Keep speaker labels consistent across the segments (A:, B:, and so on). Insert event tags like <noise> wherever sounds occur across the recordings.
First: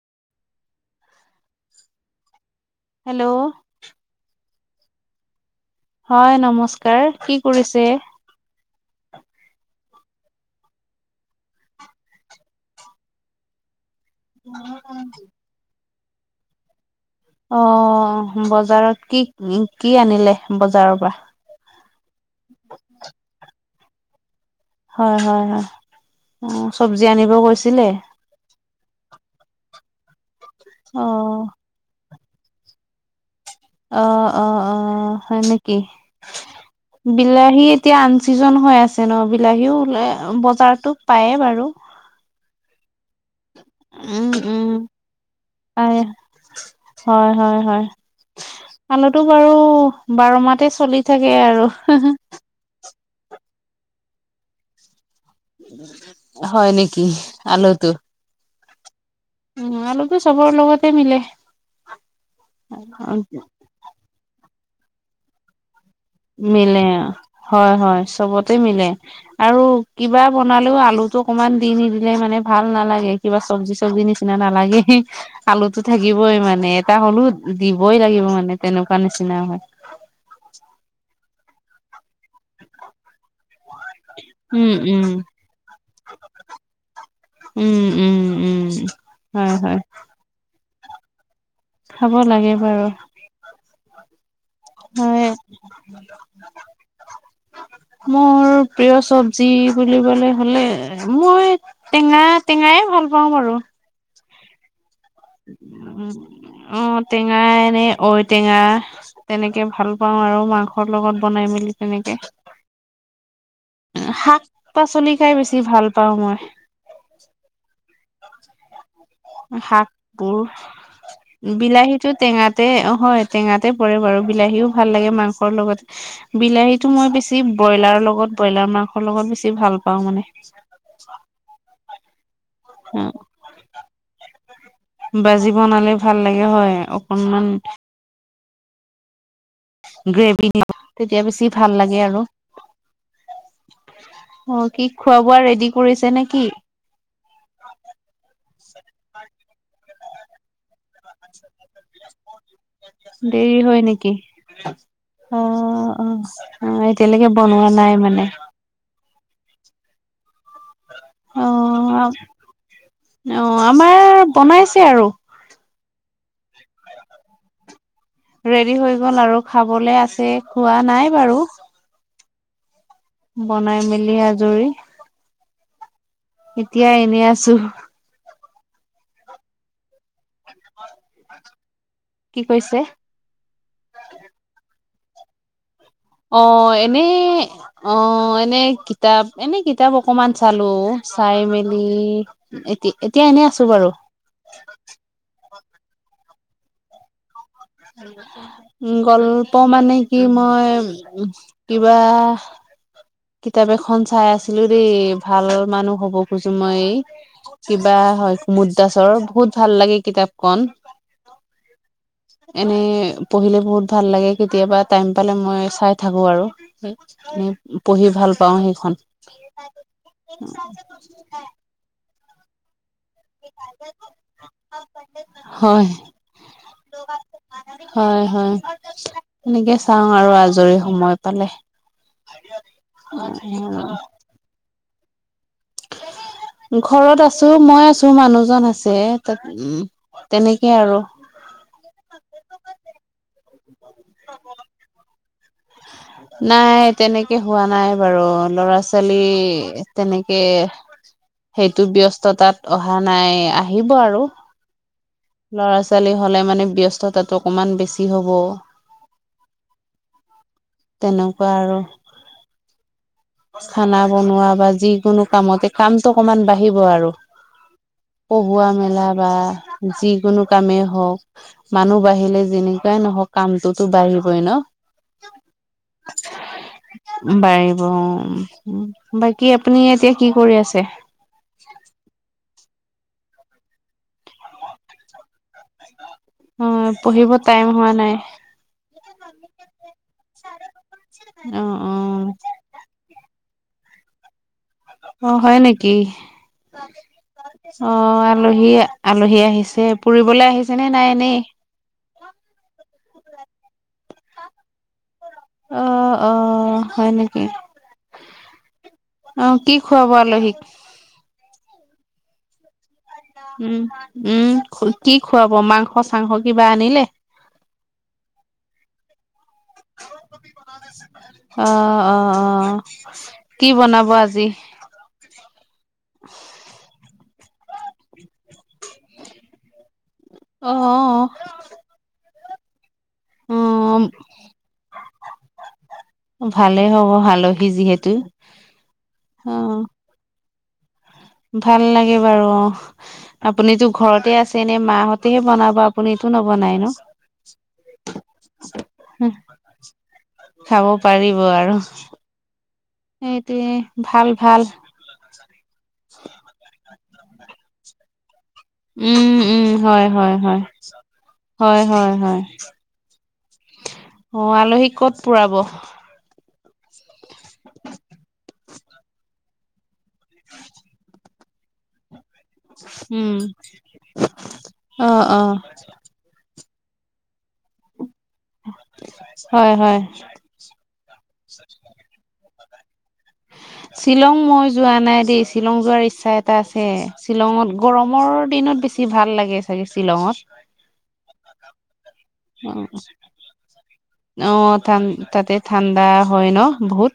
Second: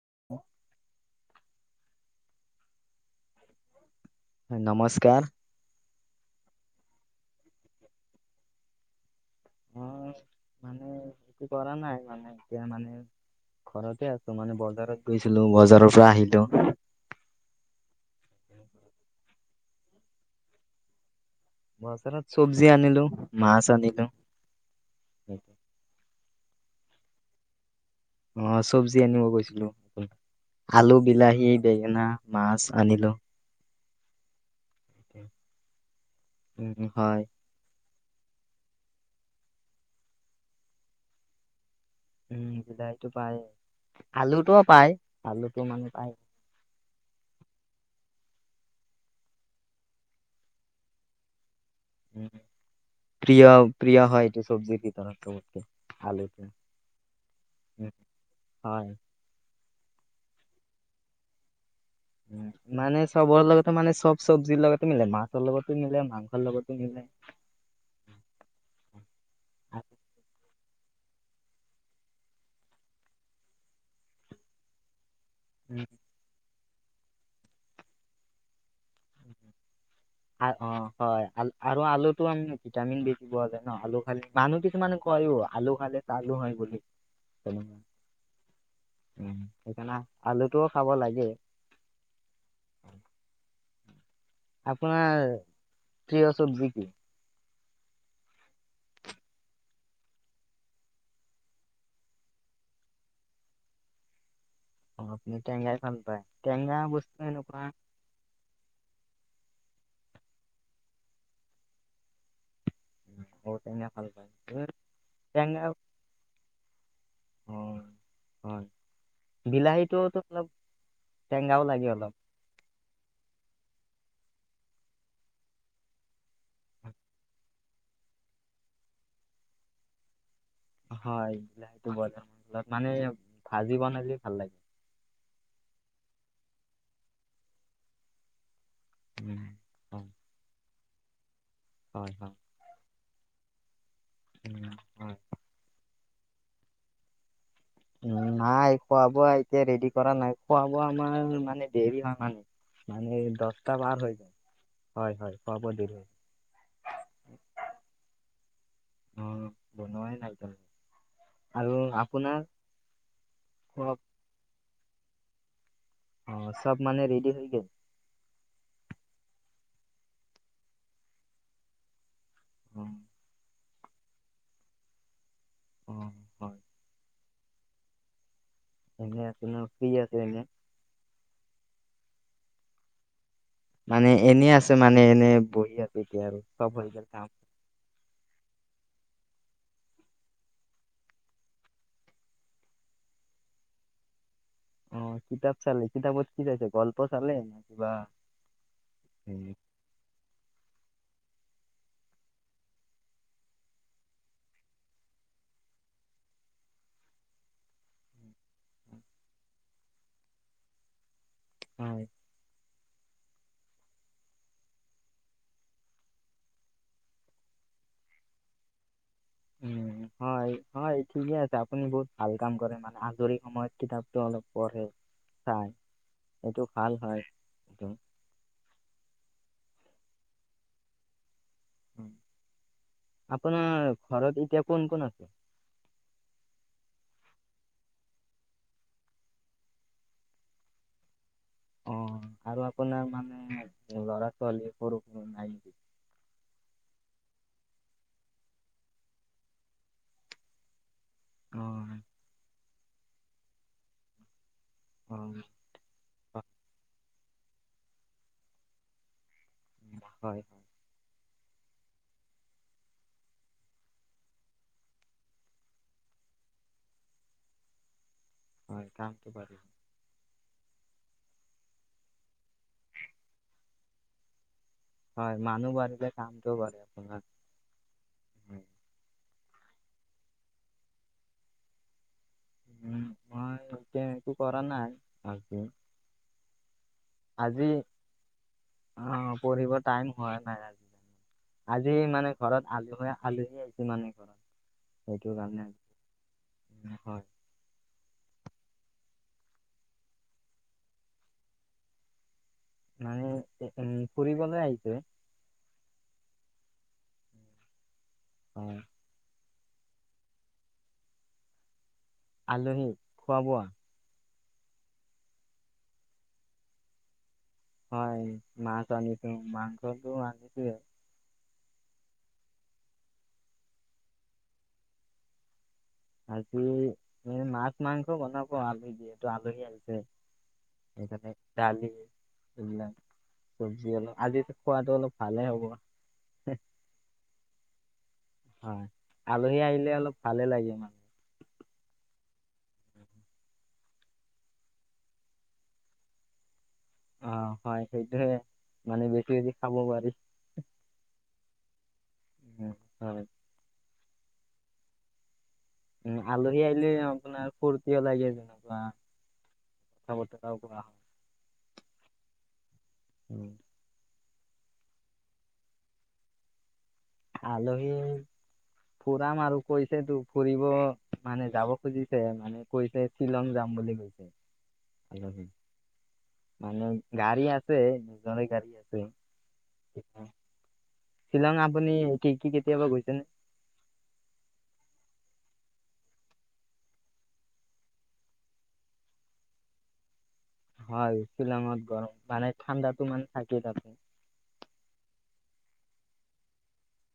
A: <unintelligible>
B: Hello?
A: নমস্কাৰ।
B: হয় নমস্কাৰ, কি কৰিছে?
A: অ', মানে একো কৰা নাই মানে, এতিয়া মানে ঘৰতে আছো। ছো মানে, বজাৰত গৈছিলোঁ‌, বজাৰৰ পৰা আহিলো।
B: অ', বজাৰত কি, কি আনিলে বজাৰৰ পৰা?
A: বজাৰত চবজি আনিলোঁ‌, মাছ আনিলোঁ‌।
B: হয়-হয়-হয় অ', চবজি আনিব গৈছিলে?
A: অ', চবিজ আনিব গৈছিলোঁ‌, আলু,
B: অ
A: বিলাহী, বেঙেনা, মাছ আনিলোঁ‌।
B: অ অ অ হয় নেকি,
A: উম হয়
B: বিলাহীত এতিয়া আন চিজন হৈ আছে ন। বিলাহীও ওলাই, বজাৰতো পায়েই বাৰু।
A: উম বিলাহীটো পায়েই।
B: উম
A: আলুটোও
B: উম
A: পায়। আলুটো মানে পায়।
B: হয় হয় হয়। আলুতো বাৰু, বাৰ মাহতে চলি থাকে আৰু।
A: উম, প্ৰিয় প্ৰিয় হয় এইটো চব্জিৰ ভিতৰত চবৰে।
B: হয় নেকি,
A: উম,
B: আলুটো।
A: হয়।
B: উম, আলুতো চবৰ লগতে মিলে।
A: মানে চবৰ লগতে মানে চব চব্জিৰ লগতে মিলে। মাছৰ লগতো মিলে, মাংস
B: মিলে, হয় হয়। চবতে মিলে। আৰু কিবা বনালেও আলু টো অকমান দি নিদিলে, মানে ভাল নালাগে। কিবা চব্জি-চব্জি নিচিনা নালাগেই। আলুতো থাকিবই মানে, এটা হ'লো দিবই লাগিব মানে তেনেকুৱা নিচিনা হয়।
A: অ হয়। আ-আৰু আলুটো আমি ভিটামিন বেছি পোৱা যায় ন আলু খালে। মানুহ
B: উম
A: কিছুমানে
B: উম
A: কয়ো, আলু খালে চালু হয় বুলি। তেনেকুৱা
B: উম উম উম,
A: উম,
B: হয় হয়।
A: সেইকাৰণে আলুটোও খাব লাগে।
B: খাব লাগে বাৰু।
A: আপোনাৰ প্ৰিয় চব্জি কি
B: <inaudible> মোৰ প্ৰিয় চব্জি বুলিবলে হ'লে, মই টেঙা টেঙাএ ভাল পাওঁ বাৰু।
A: আপুনি টেঙাই ভাল
B: উ
A: পাই। টেঙা
B: অ'
A: বস্তু
B: টেঙা
A: এনেকোৱা
B: এনে ঔটেঙা তেনেকে ভাল পাওঁ আৰু মাংসৰ লগত বনাই মেলি তেনেকে।
A: ঔটেঙা ভাল পায়
B: শাক-পাচলি খাই বেছি
A: টেঙা
B: ভাল পাওঁ মই।
A: অ হয়।
B: শাক
A: বিলাহীটোতো
B: বোৰ,
A: অলপ টেঙাও লাগে অলপ
B: বিলাহীটো টেঙাত তে হয়, টেঙাতে পৰে বাৰু। বিলাহীও ভাল লাগে মাংসৰ লগত। বিলাহীটো মই বেছি ব্ৰইলাৰৰ লগত, ব্ৰইলাৰ মাংসৰ লগত বেছি ভাল পাওঁ মানে।
A: হয় বিলাহীটো ভজা মাংসৰ লগত, মানে ভাজি বনালি ভাল লাগে।
B: ভাজি বনালে ভাল লাগে হয়। অকনমান
A: উম। হয়,
B: গ্ৰেভি <unintelligible> তেতিয়া বেছি ভাল লাগে
A: হয়,
B: আৰু।
A: হয়। উম,
B: অ', কি
A: হয়।
B: খোৱা-বোৱা ৰেডি কৰিছে নে কি?
A: নাই, খোৱা-বোৱা এতিয়া ৰেদি কৰা নাই। খোৱা-বোৱা আমাৰ মানে দেৰি হয় মানে। মানে
B: দেৰি
A: দহটা
B: হয়
A: পাৰ
B: নেকি?
A: হৈ যায় হয়, হয়
B: অ
A: খোৱা বোৱা দেৰি
B: অ।
A: হয়।
B: অ', এতিয়ালৈকে বনোৱা নাই মানে?
A: অ', বনোৱাই নাই এতিয়ালৈকে।
B: অ
A: আৰু আপোনাৰ
B: অ।
A: খোৱা
B: আমাৰ বনাইছে আৰু।
A: অ, সব মানে ৰেডি হৈ গেল?
B: ৰেডি হৈ গ'ল আৰু খাবলে আছে খোৱা নাই বাৰু।
A: উম।
B: বনাই মেলি আজৰি।
A: অ হয়।
B: এতিয়া এনেই আছোঁ।
A: এনে আছে ন ফ্ৰী আছে এনে
B: কি কৈছে?
A: মানে এনে আছে এনে বহি <unintelligible> চব
B: অ'
A: হৈ
B: এনে
A: গ'ল কাম।
B: অ' এনে কিতাপ এনে কিতাপ অকমান চালো চাই মেলি এতি এতিয়া এনেই আছো বাৰু
A: অ' কিতাপ চালে কিতাপত কি চাইছে গল্প চালে <unintelligible>
B: উম, গল্প মানে কি মই কিবা কিতাপ এখন চাই আছিলো দেই ভাল মানুহ হব খুজো মই কিবা হয় কুমুদ দাসৰ বহুত ভাল লাগে কিতাপখন।
A: <unintelligible>
B: এনে পঢ়িলে বহুত ভাল লাগে কেতিয়াবা টাইম পালে মই চাই থাকো আৰু পঢ়ি ভাল পাওঁ সেই খন।
A: উম, হয়, হয়। ঠিকে আছে আপুনি বহুত ভাল কাম কৰে মানে যৰি সময়ত কিতাপটো অলপ পঢ়ে চাই
B: হয়
A: এইটো ভাল হয় এইটো
B: হয়, হয়। এনেকে চাওঁ আৰু আজৰি সময় পালে।
A: আপোনাৰ ঘৰত এতিয়া কোন কোন আছে?
B: ঘৰত আছো মই আছো মানুহজন আছে তাত উম, তেনেকে আৰু
A: অ, আৰু আপোনাৰ মানে ল'ৰা ছোৱালী সৰু নাই।
B: নাই, তেনেকে হোৱা নাই বাৰু ল'ৰা ছোৱালী তেনেকে সেইটো
A: অ',
B: ব্যস্থতাত অহা নাই আহিব আৰু
A: <unintelligible>
B: ল'ৰা ছোৱালী হ'লে মানে ব্যস্ততাটো অকমান বেছি হ'ব।
A: হয়। হয়,
B: তেনেকুৱা আৰু খানা বনোৱা বা যিকোনো কামতে কামটো অকনমান বাঢ়িব আৰু
A: <inaudible>
B: কবোৱা
A: হয়
B: মেলা
A: কামটো
B: বা
A: বাঢ়িব,
B: যিকোনো কামেই হওক মানুহ বাঢ়িলে যেনেকুৱাই নহওক কামতটো বাঢ়িব ন?
A: হয়, মানুহ বাঢ়িলে কামটোও বাঢ়ে। আপোনাৰ।
B: বাঢ়িব উম, বাকী আপুনি এতিয়া কি কৰি আছে?
A: উম, মই এতিয়া একো কৰা নাই আজি
B: অ' পঢ়িব টাইম
A: আজি
B: হোৱা নাই।
A: অ' পঢ়িব টাইম হোৱা নাই
B: অ
A: <unintelligible>
B: অ
A: আজি মানে ঘৰত আলুহ আলহী আহিছে মানে ঘৰত।
B: অ,
A: সেইটো
B: হয়
A: কাৰণে। আজি।
B: নেকি?
A: হয়।
B: অ' আলহী আলহী আহিছে ফুৰিবলৈ আহিছে নে নাই এনেই?
A: মানে ফুৰিবলে আহিছে।
B: অ' অ' হয় নেকি?
A: <unintelligible>
B: অ, কি খুৱাব আলহীক?
A: আলহী খোৱা বোৱা
B: উম, উম, কি খুৱাব মাংস চাংস কিবা আনিলে?
A: হয়, মাছ আনিছো মাংসটো আনিছোৱেই।
B: অ'-অ'-অ'-অ' কি বনাব আজি?
A: আজি এ মাছ, মাংস বনাব আলহী যিহেতু আলহী আহিছে।
B: অ',
A: সেইকাৰণে ডালি এইবিলাক, চবজি
B: অ',
A: অলপ আজিতো খোৱাটো অলপ ভালে হ'ব।
B: ভালেই হ'ব আলহী যিহেতু।
A: হয়, আলহী
B: অ',
A: আহিলে অলপ ভালে লাগে মানে।
B: ভাল লাগে বাৰু অ', আপুনিতো ঘৰতে আছে এনে, মাহঁতেহে বনাব আপুনিটো নবনাই ন?
A: অ' হয়, সেইটোহে মানে বেছি বেছি খাব পাৰি।
B: খাব পাৰিব আৰু।
A: উম হয়।
B: সেইটোয়ে ভাল ভাল।
A: উম, আলহী আহিলে আপোনাৰ ফুৰ্তিও লাগে <inaudible>
B: উম, উম হয়
A: কথা
B: হয়
A: বতৰাও কোৱা
B: হয়, হয় হয়। অ', আলহীক ক'ত ফুৰাব?
A: আলহীক ফুৰাম আৰু, কৈছেতো ফুৰিব মানে যাব খুজিছে, মানে কৈছে
B: উম।
A: শ্বিলং যাম বুলি কৈছে,
B: অ অ
A: আলহী। মানে গাড়ী আছে, নিজৰে গাড়ী আছে।
B: হয় হয়
A: শ্বিলং আপুনি কি কি কেতিয়াবা গৈছেনে?
B: শ্বিলং মই যোৱা নাই দেই, শ্বিলং যোৱাৰ ইচ্ছা এটা আছে, শ্বিলঙত গৰমৰ দিনত বেছি বেছি ভাল লাগে চাগে শ্বিলঙত।
A: হয়, শ্বিলঙত গৰম মানে ঠাণ্ডাতো মানে থাকেই তাতে।
B: অ', ঠা-তাতে ঠাণ্ডা হয় ন বহুত?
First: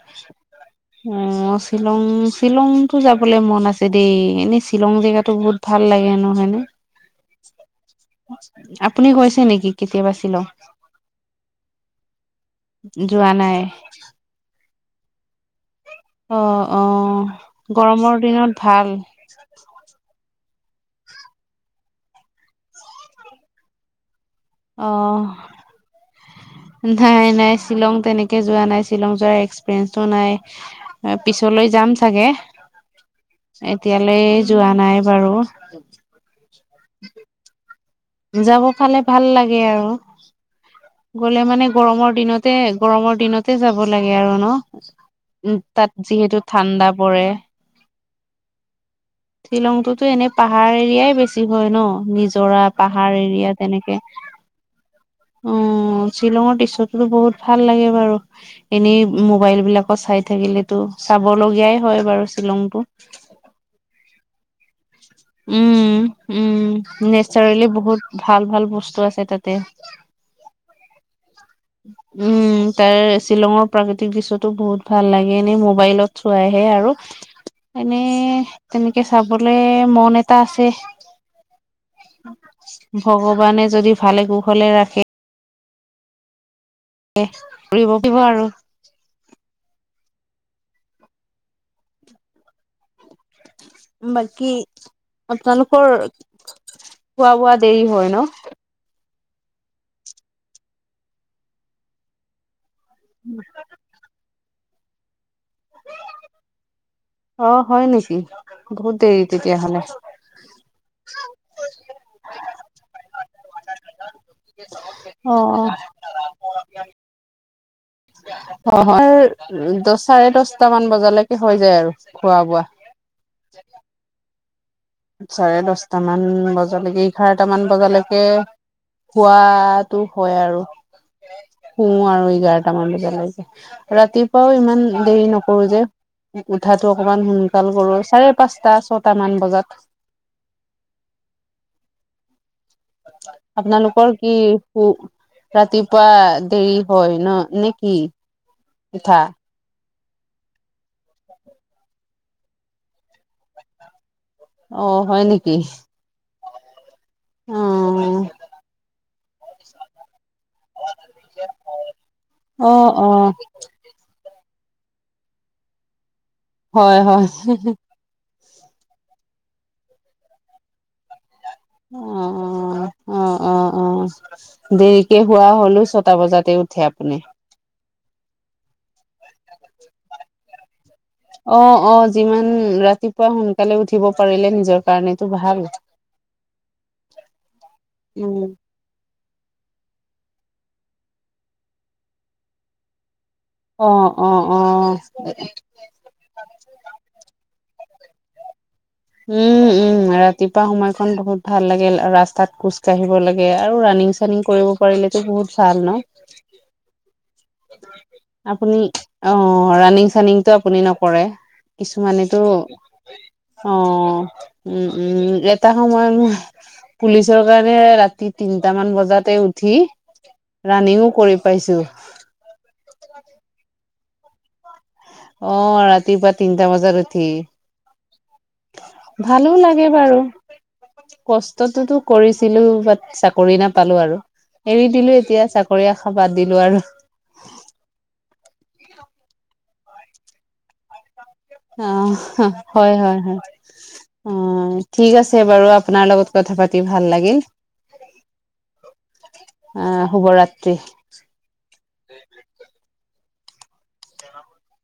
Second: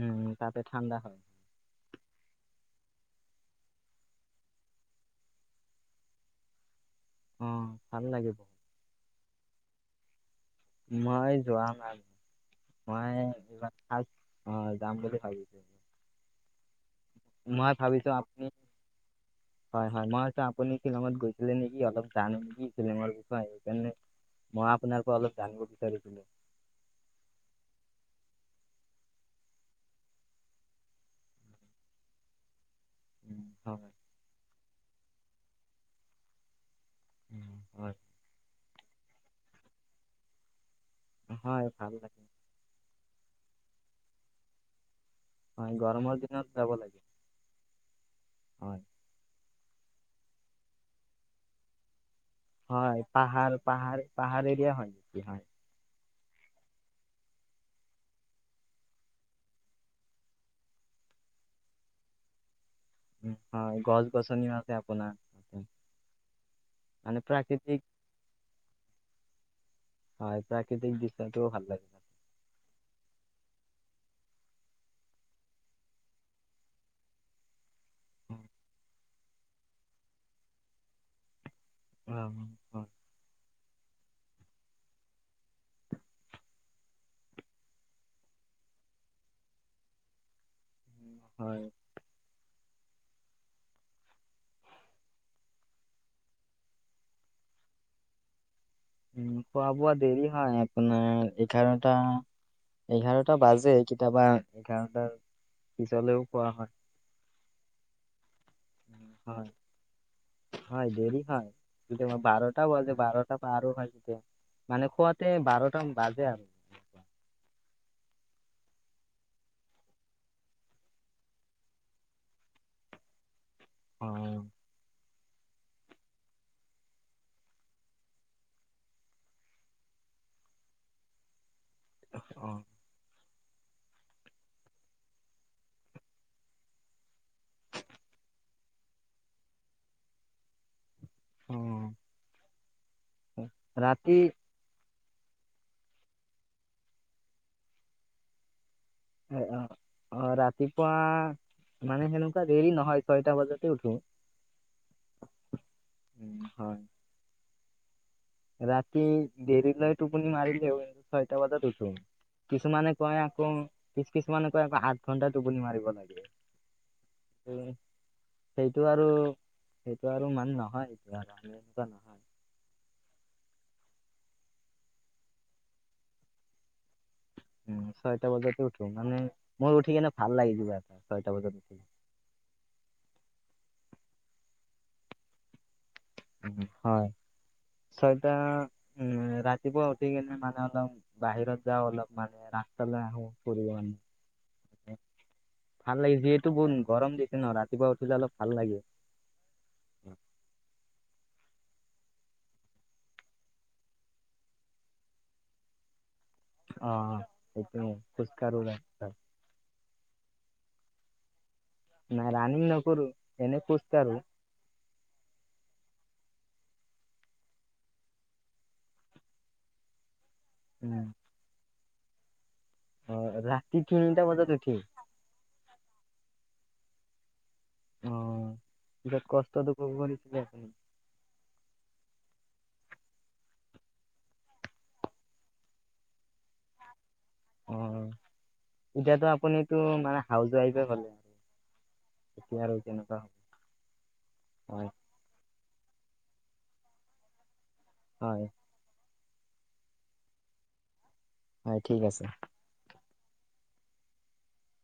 A: উম তাতে ঠাণ্ডা হয়।
B: উম। শ্বিলং-শ্বিলংতো যাবলৈ মন আছে দেই, এনেই শ্বিলং জেগাতো বহুত ভাল লাগে হেনো হয়নে?
A: উম, ভাল লাগে।
B: আপুনি গৈছে নেকি কেতিয়াবা ছিলং?
A: মই যোৱা নাই, মই
B: যোৱা নাই
A: এইবাৰ ফাষ্ট অহ যাম বুলি ভাবিছোঁ‌।
B: অ', অ',
A: ভাবিছোঁ
B: গৰমৰ
A: আপুনি
B: দিনত ভাল।
A: হয় হয়, মই ভাবিছোঁ‌ আপুনি শ্বিলঙত গৈছিলে নেকি অলপ জানে নেকি শিলিঙৰ বিষয়ে, সেইকাৰণে মই
B: অ
A: আপোনাৰ পৰা অলপ জানিব বিচাৰিছিলোঁ‌।
B: নাই নাই ছিলং তেনেকে যোৱা নাই, শ্বিলং যোৱাৰ এক্সপিৰিয়েঞ্চো নাই। পিছলৈ যাম চাগে,
A: হয়
B: এতিয়ালৈ যোৱা নাই বাৰু।
A: উম, হয়।
B: যাব পালে ভাল লাগে আৰু, গ'লে
A: হয়
B: মানে
A: ভাল
B: গৰমৰ
A: লাগে
B: দিনত তে, গৰমৰ দিনতে যাব লাগে আৰু ন? উম,
A: হয়
B: তাত
A: গৰমৰ
B: যিহেতু
A: দিনত যাব
B: ঠাণ্ডা
A: লাগে
B: পৰে।
A: হয়।
B: শ্বিলংটোতো এনে পাহাৰ এৰিয়াই বেছি হয় ন? নিজৰা
A: হয়,
B: এৰিয়া
A: পাহাৰ,
B: তেনেকে
A: পাহাৰ, পাহাৰ এৰিয়া হয়, শ্বিলং।
B: উম, শ্বিলঙৰ দৃশ্যতোটো বহুত ভাল লাগে বাৰু। এনেই মোবাইল বিলাকত চাই থাকিলেতো, চাব লগীয়াই হয় বাৰু শ্বিলংটো।
A: উম, হয়, গছ-গছনি মা তে আপোনাৰ তাতে।
B: উম, উম,
A: মানে
B: নেচাৰেলি
A: প্ৰাকৃতিক
B: বহুত ভাল ভাল বস্তু আছে তাতে।
A: হয় প্ৰাকৃতিক দৃশ্যটোও ভাল লাগে। তাত।
B: উম তাৰ শ্বিলঙৰ প্ৰাকৃতিক দৃশ্যটো বহুত ভাল লাগে এনেই মোবাইলত চোৱাইহে আৰু।
A: <inaudible>
B: এনে
A: অ,
B: তেনেকে চাবলে মন এটা আছে।
A: হয়
B: ভগৱানে যদি ভালে কোষলে ৰাখে <unintelligible> আৰু
A: উম হয়।
B: বাকী আপোনালোকৰ খোৱা বোৱা দেৰি হয় ন?
A: উম খোৱা বোৱা দেৰি হয় আপোনাৰ এঘাৰটা এঘাৰটা বাজে। কেতিয়াবা এঘাৰটাৰ পিছলৈও খোৱা হয়।
B: অহ হয় নেকি? বহুত দেৰি
A: হয়
B: তেতিয়াহ'লে।
A: হয় দেৰি হয় কেতিয়াবা বাৰটা বাজে বাৰটা পাৰো হয় কেতিয়াবা। মানে খোৱাতে
B: অ
A: বাৰটা বাজে আৰু সেনেকুৱা।
B: অ' <unintelligible> দচ চাৰে দচটা মান বজালৈকে হৈ যায় আৰু খোৱা বোৱা।
A: অ'।
B: চাৰে দচটামান বজালৈকে এঘাৰটা মান বজালৈকে শুৱাটো হয় আৰু। শু আৰু
A: অ
B: এঘাৰটামান বজালৈকে। ৰাতিপুৱাও ইমান দেৰি নকৰো যে। উঠাটো অকমান সোনকাল কৰোঁ, চাৰে পাঁচটা ছটামান বজাত।
A: উম।
B: আপোনালোকৰ কি? উ, ৰাতিপুৱা দেৰি হয় ন' নেকি? উঠা?
A: অ অ', অ' ৰাতিপুৱা মানে সেনেকুৱা দেৰি নহয় ছয়টা বজাতে উঠো।
B: অ', হয় নেকি?
A: উম, হয়।
B: অ'।
A: ৰাতি দেৰিলৈ টোপনি মাৰিল <unintelligible> ছয়টা বজাত উঠো,
B: অ
A: কিছুমানে
B: অ
A: কয় আকৌ কিছ কিছুমানে কৈ আকৌ আঠ ঘণ্টা টোপনি মাৰিব লাগে।
B: হয়, হয়।
A: সেইটো আৰু সেইটো আৰু ইমান নহয় এইটো আৰু আমি এনেকুৱা
B: অ
A: নহয়।
B: অ', অ', অ', অ দেৰিকে শুৱা হ'লো ছটা বজাতে উঠে আপুনি?
A: উম, ছয়টা বজাতে উঠো মানে, মোৰ উঠি কিনে ভাল লাগে কিবা এটা। ছয়টা বজাত উঠি।
B: অ', অ', যিমান ৰাতিপুৱা সোনকালে উঠিব পাৰিলে নিজৰ কাৰণেটো ভাল।
A: উম হয়, ছয়টা
B: উম
A: উম, ৰাতিপুৱা উঠি কিনে মানে অলপ বাহিৰত যাওঁ অলপ মানে ৰাস্তালৈ আহোঁ।
B: অ', অ', অ'।
A: ভাল লাগে যিহেতু বহুত গৰম দিছে ন' ৰাতিপুৱা উঠিলে অলপ ভাল লাগে।
B: উম, উম। উম ৰাতিপুৱা সময়কন বহুত ভাল লাগে, ৰাস্তাত খোজ কঢ়িব লাগে আৰু ৰানিং চানিং কৰিব পাৰিলেতো বহুত ভাল ন'?
A: অ'। সেইটোৱে খোজকাঢ়ো
B: আপুনি
A: ৰাস্তাত
B: অ', ৰাণিং চানিংটো আপুনি নকৰে?
A: নাই
B: কিছুমানেতো
A: ৰানিং নকৰো এনে
B: অ',
A: খোজকাঢ়ো।
B: উম উম এটা সময়ত পুলিচৰ কাৰণে ৰাতি তিনটামান বজাতে উঠি
A: উম
B: ৰানিংও কৰি পাইছো।
A: অ', ৰাতি তিনিটা বজাত উঠি?
B: অ', ৰাতিপুৱা তিনিটা বজাত উঠি।
A: অ পিছত
B: ভালো
A: কষ্টটো
B: লাগে
A: কম
B: বাৰু।
A: কৰিছিলে আপুনি।
B: কষ্টটোতো কৰিছিলো, বাট চাকৰি নাপালো আৰু। এৰি দিলো এতিয়া, চাকৰি আশা বাদ দিলো আৰু।
A: অ', এতিয়াতো আপুনিটো মানে হাউচ ৱাইফে হ'লে।
B: অ',
A: এতিয়া আৰু
B: হয়,
A: কেনেকুৱা
B: হয়,
A: হ'ব।
B: হয়, অ',
A: হয়,
B: ঠিক আছে বাৰু আপোনাৰ লগত কথা পাতি ভাল লাগিল।
A: হয়।
B: অ', শুভৰাত্ৰি।
A: হয়, ঠিক আছে।
B: <unintelligible>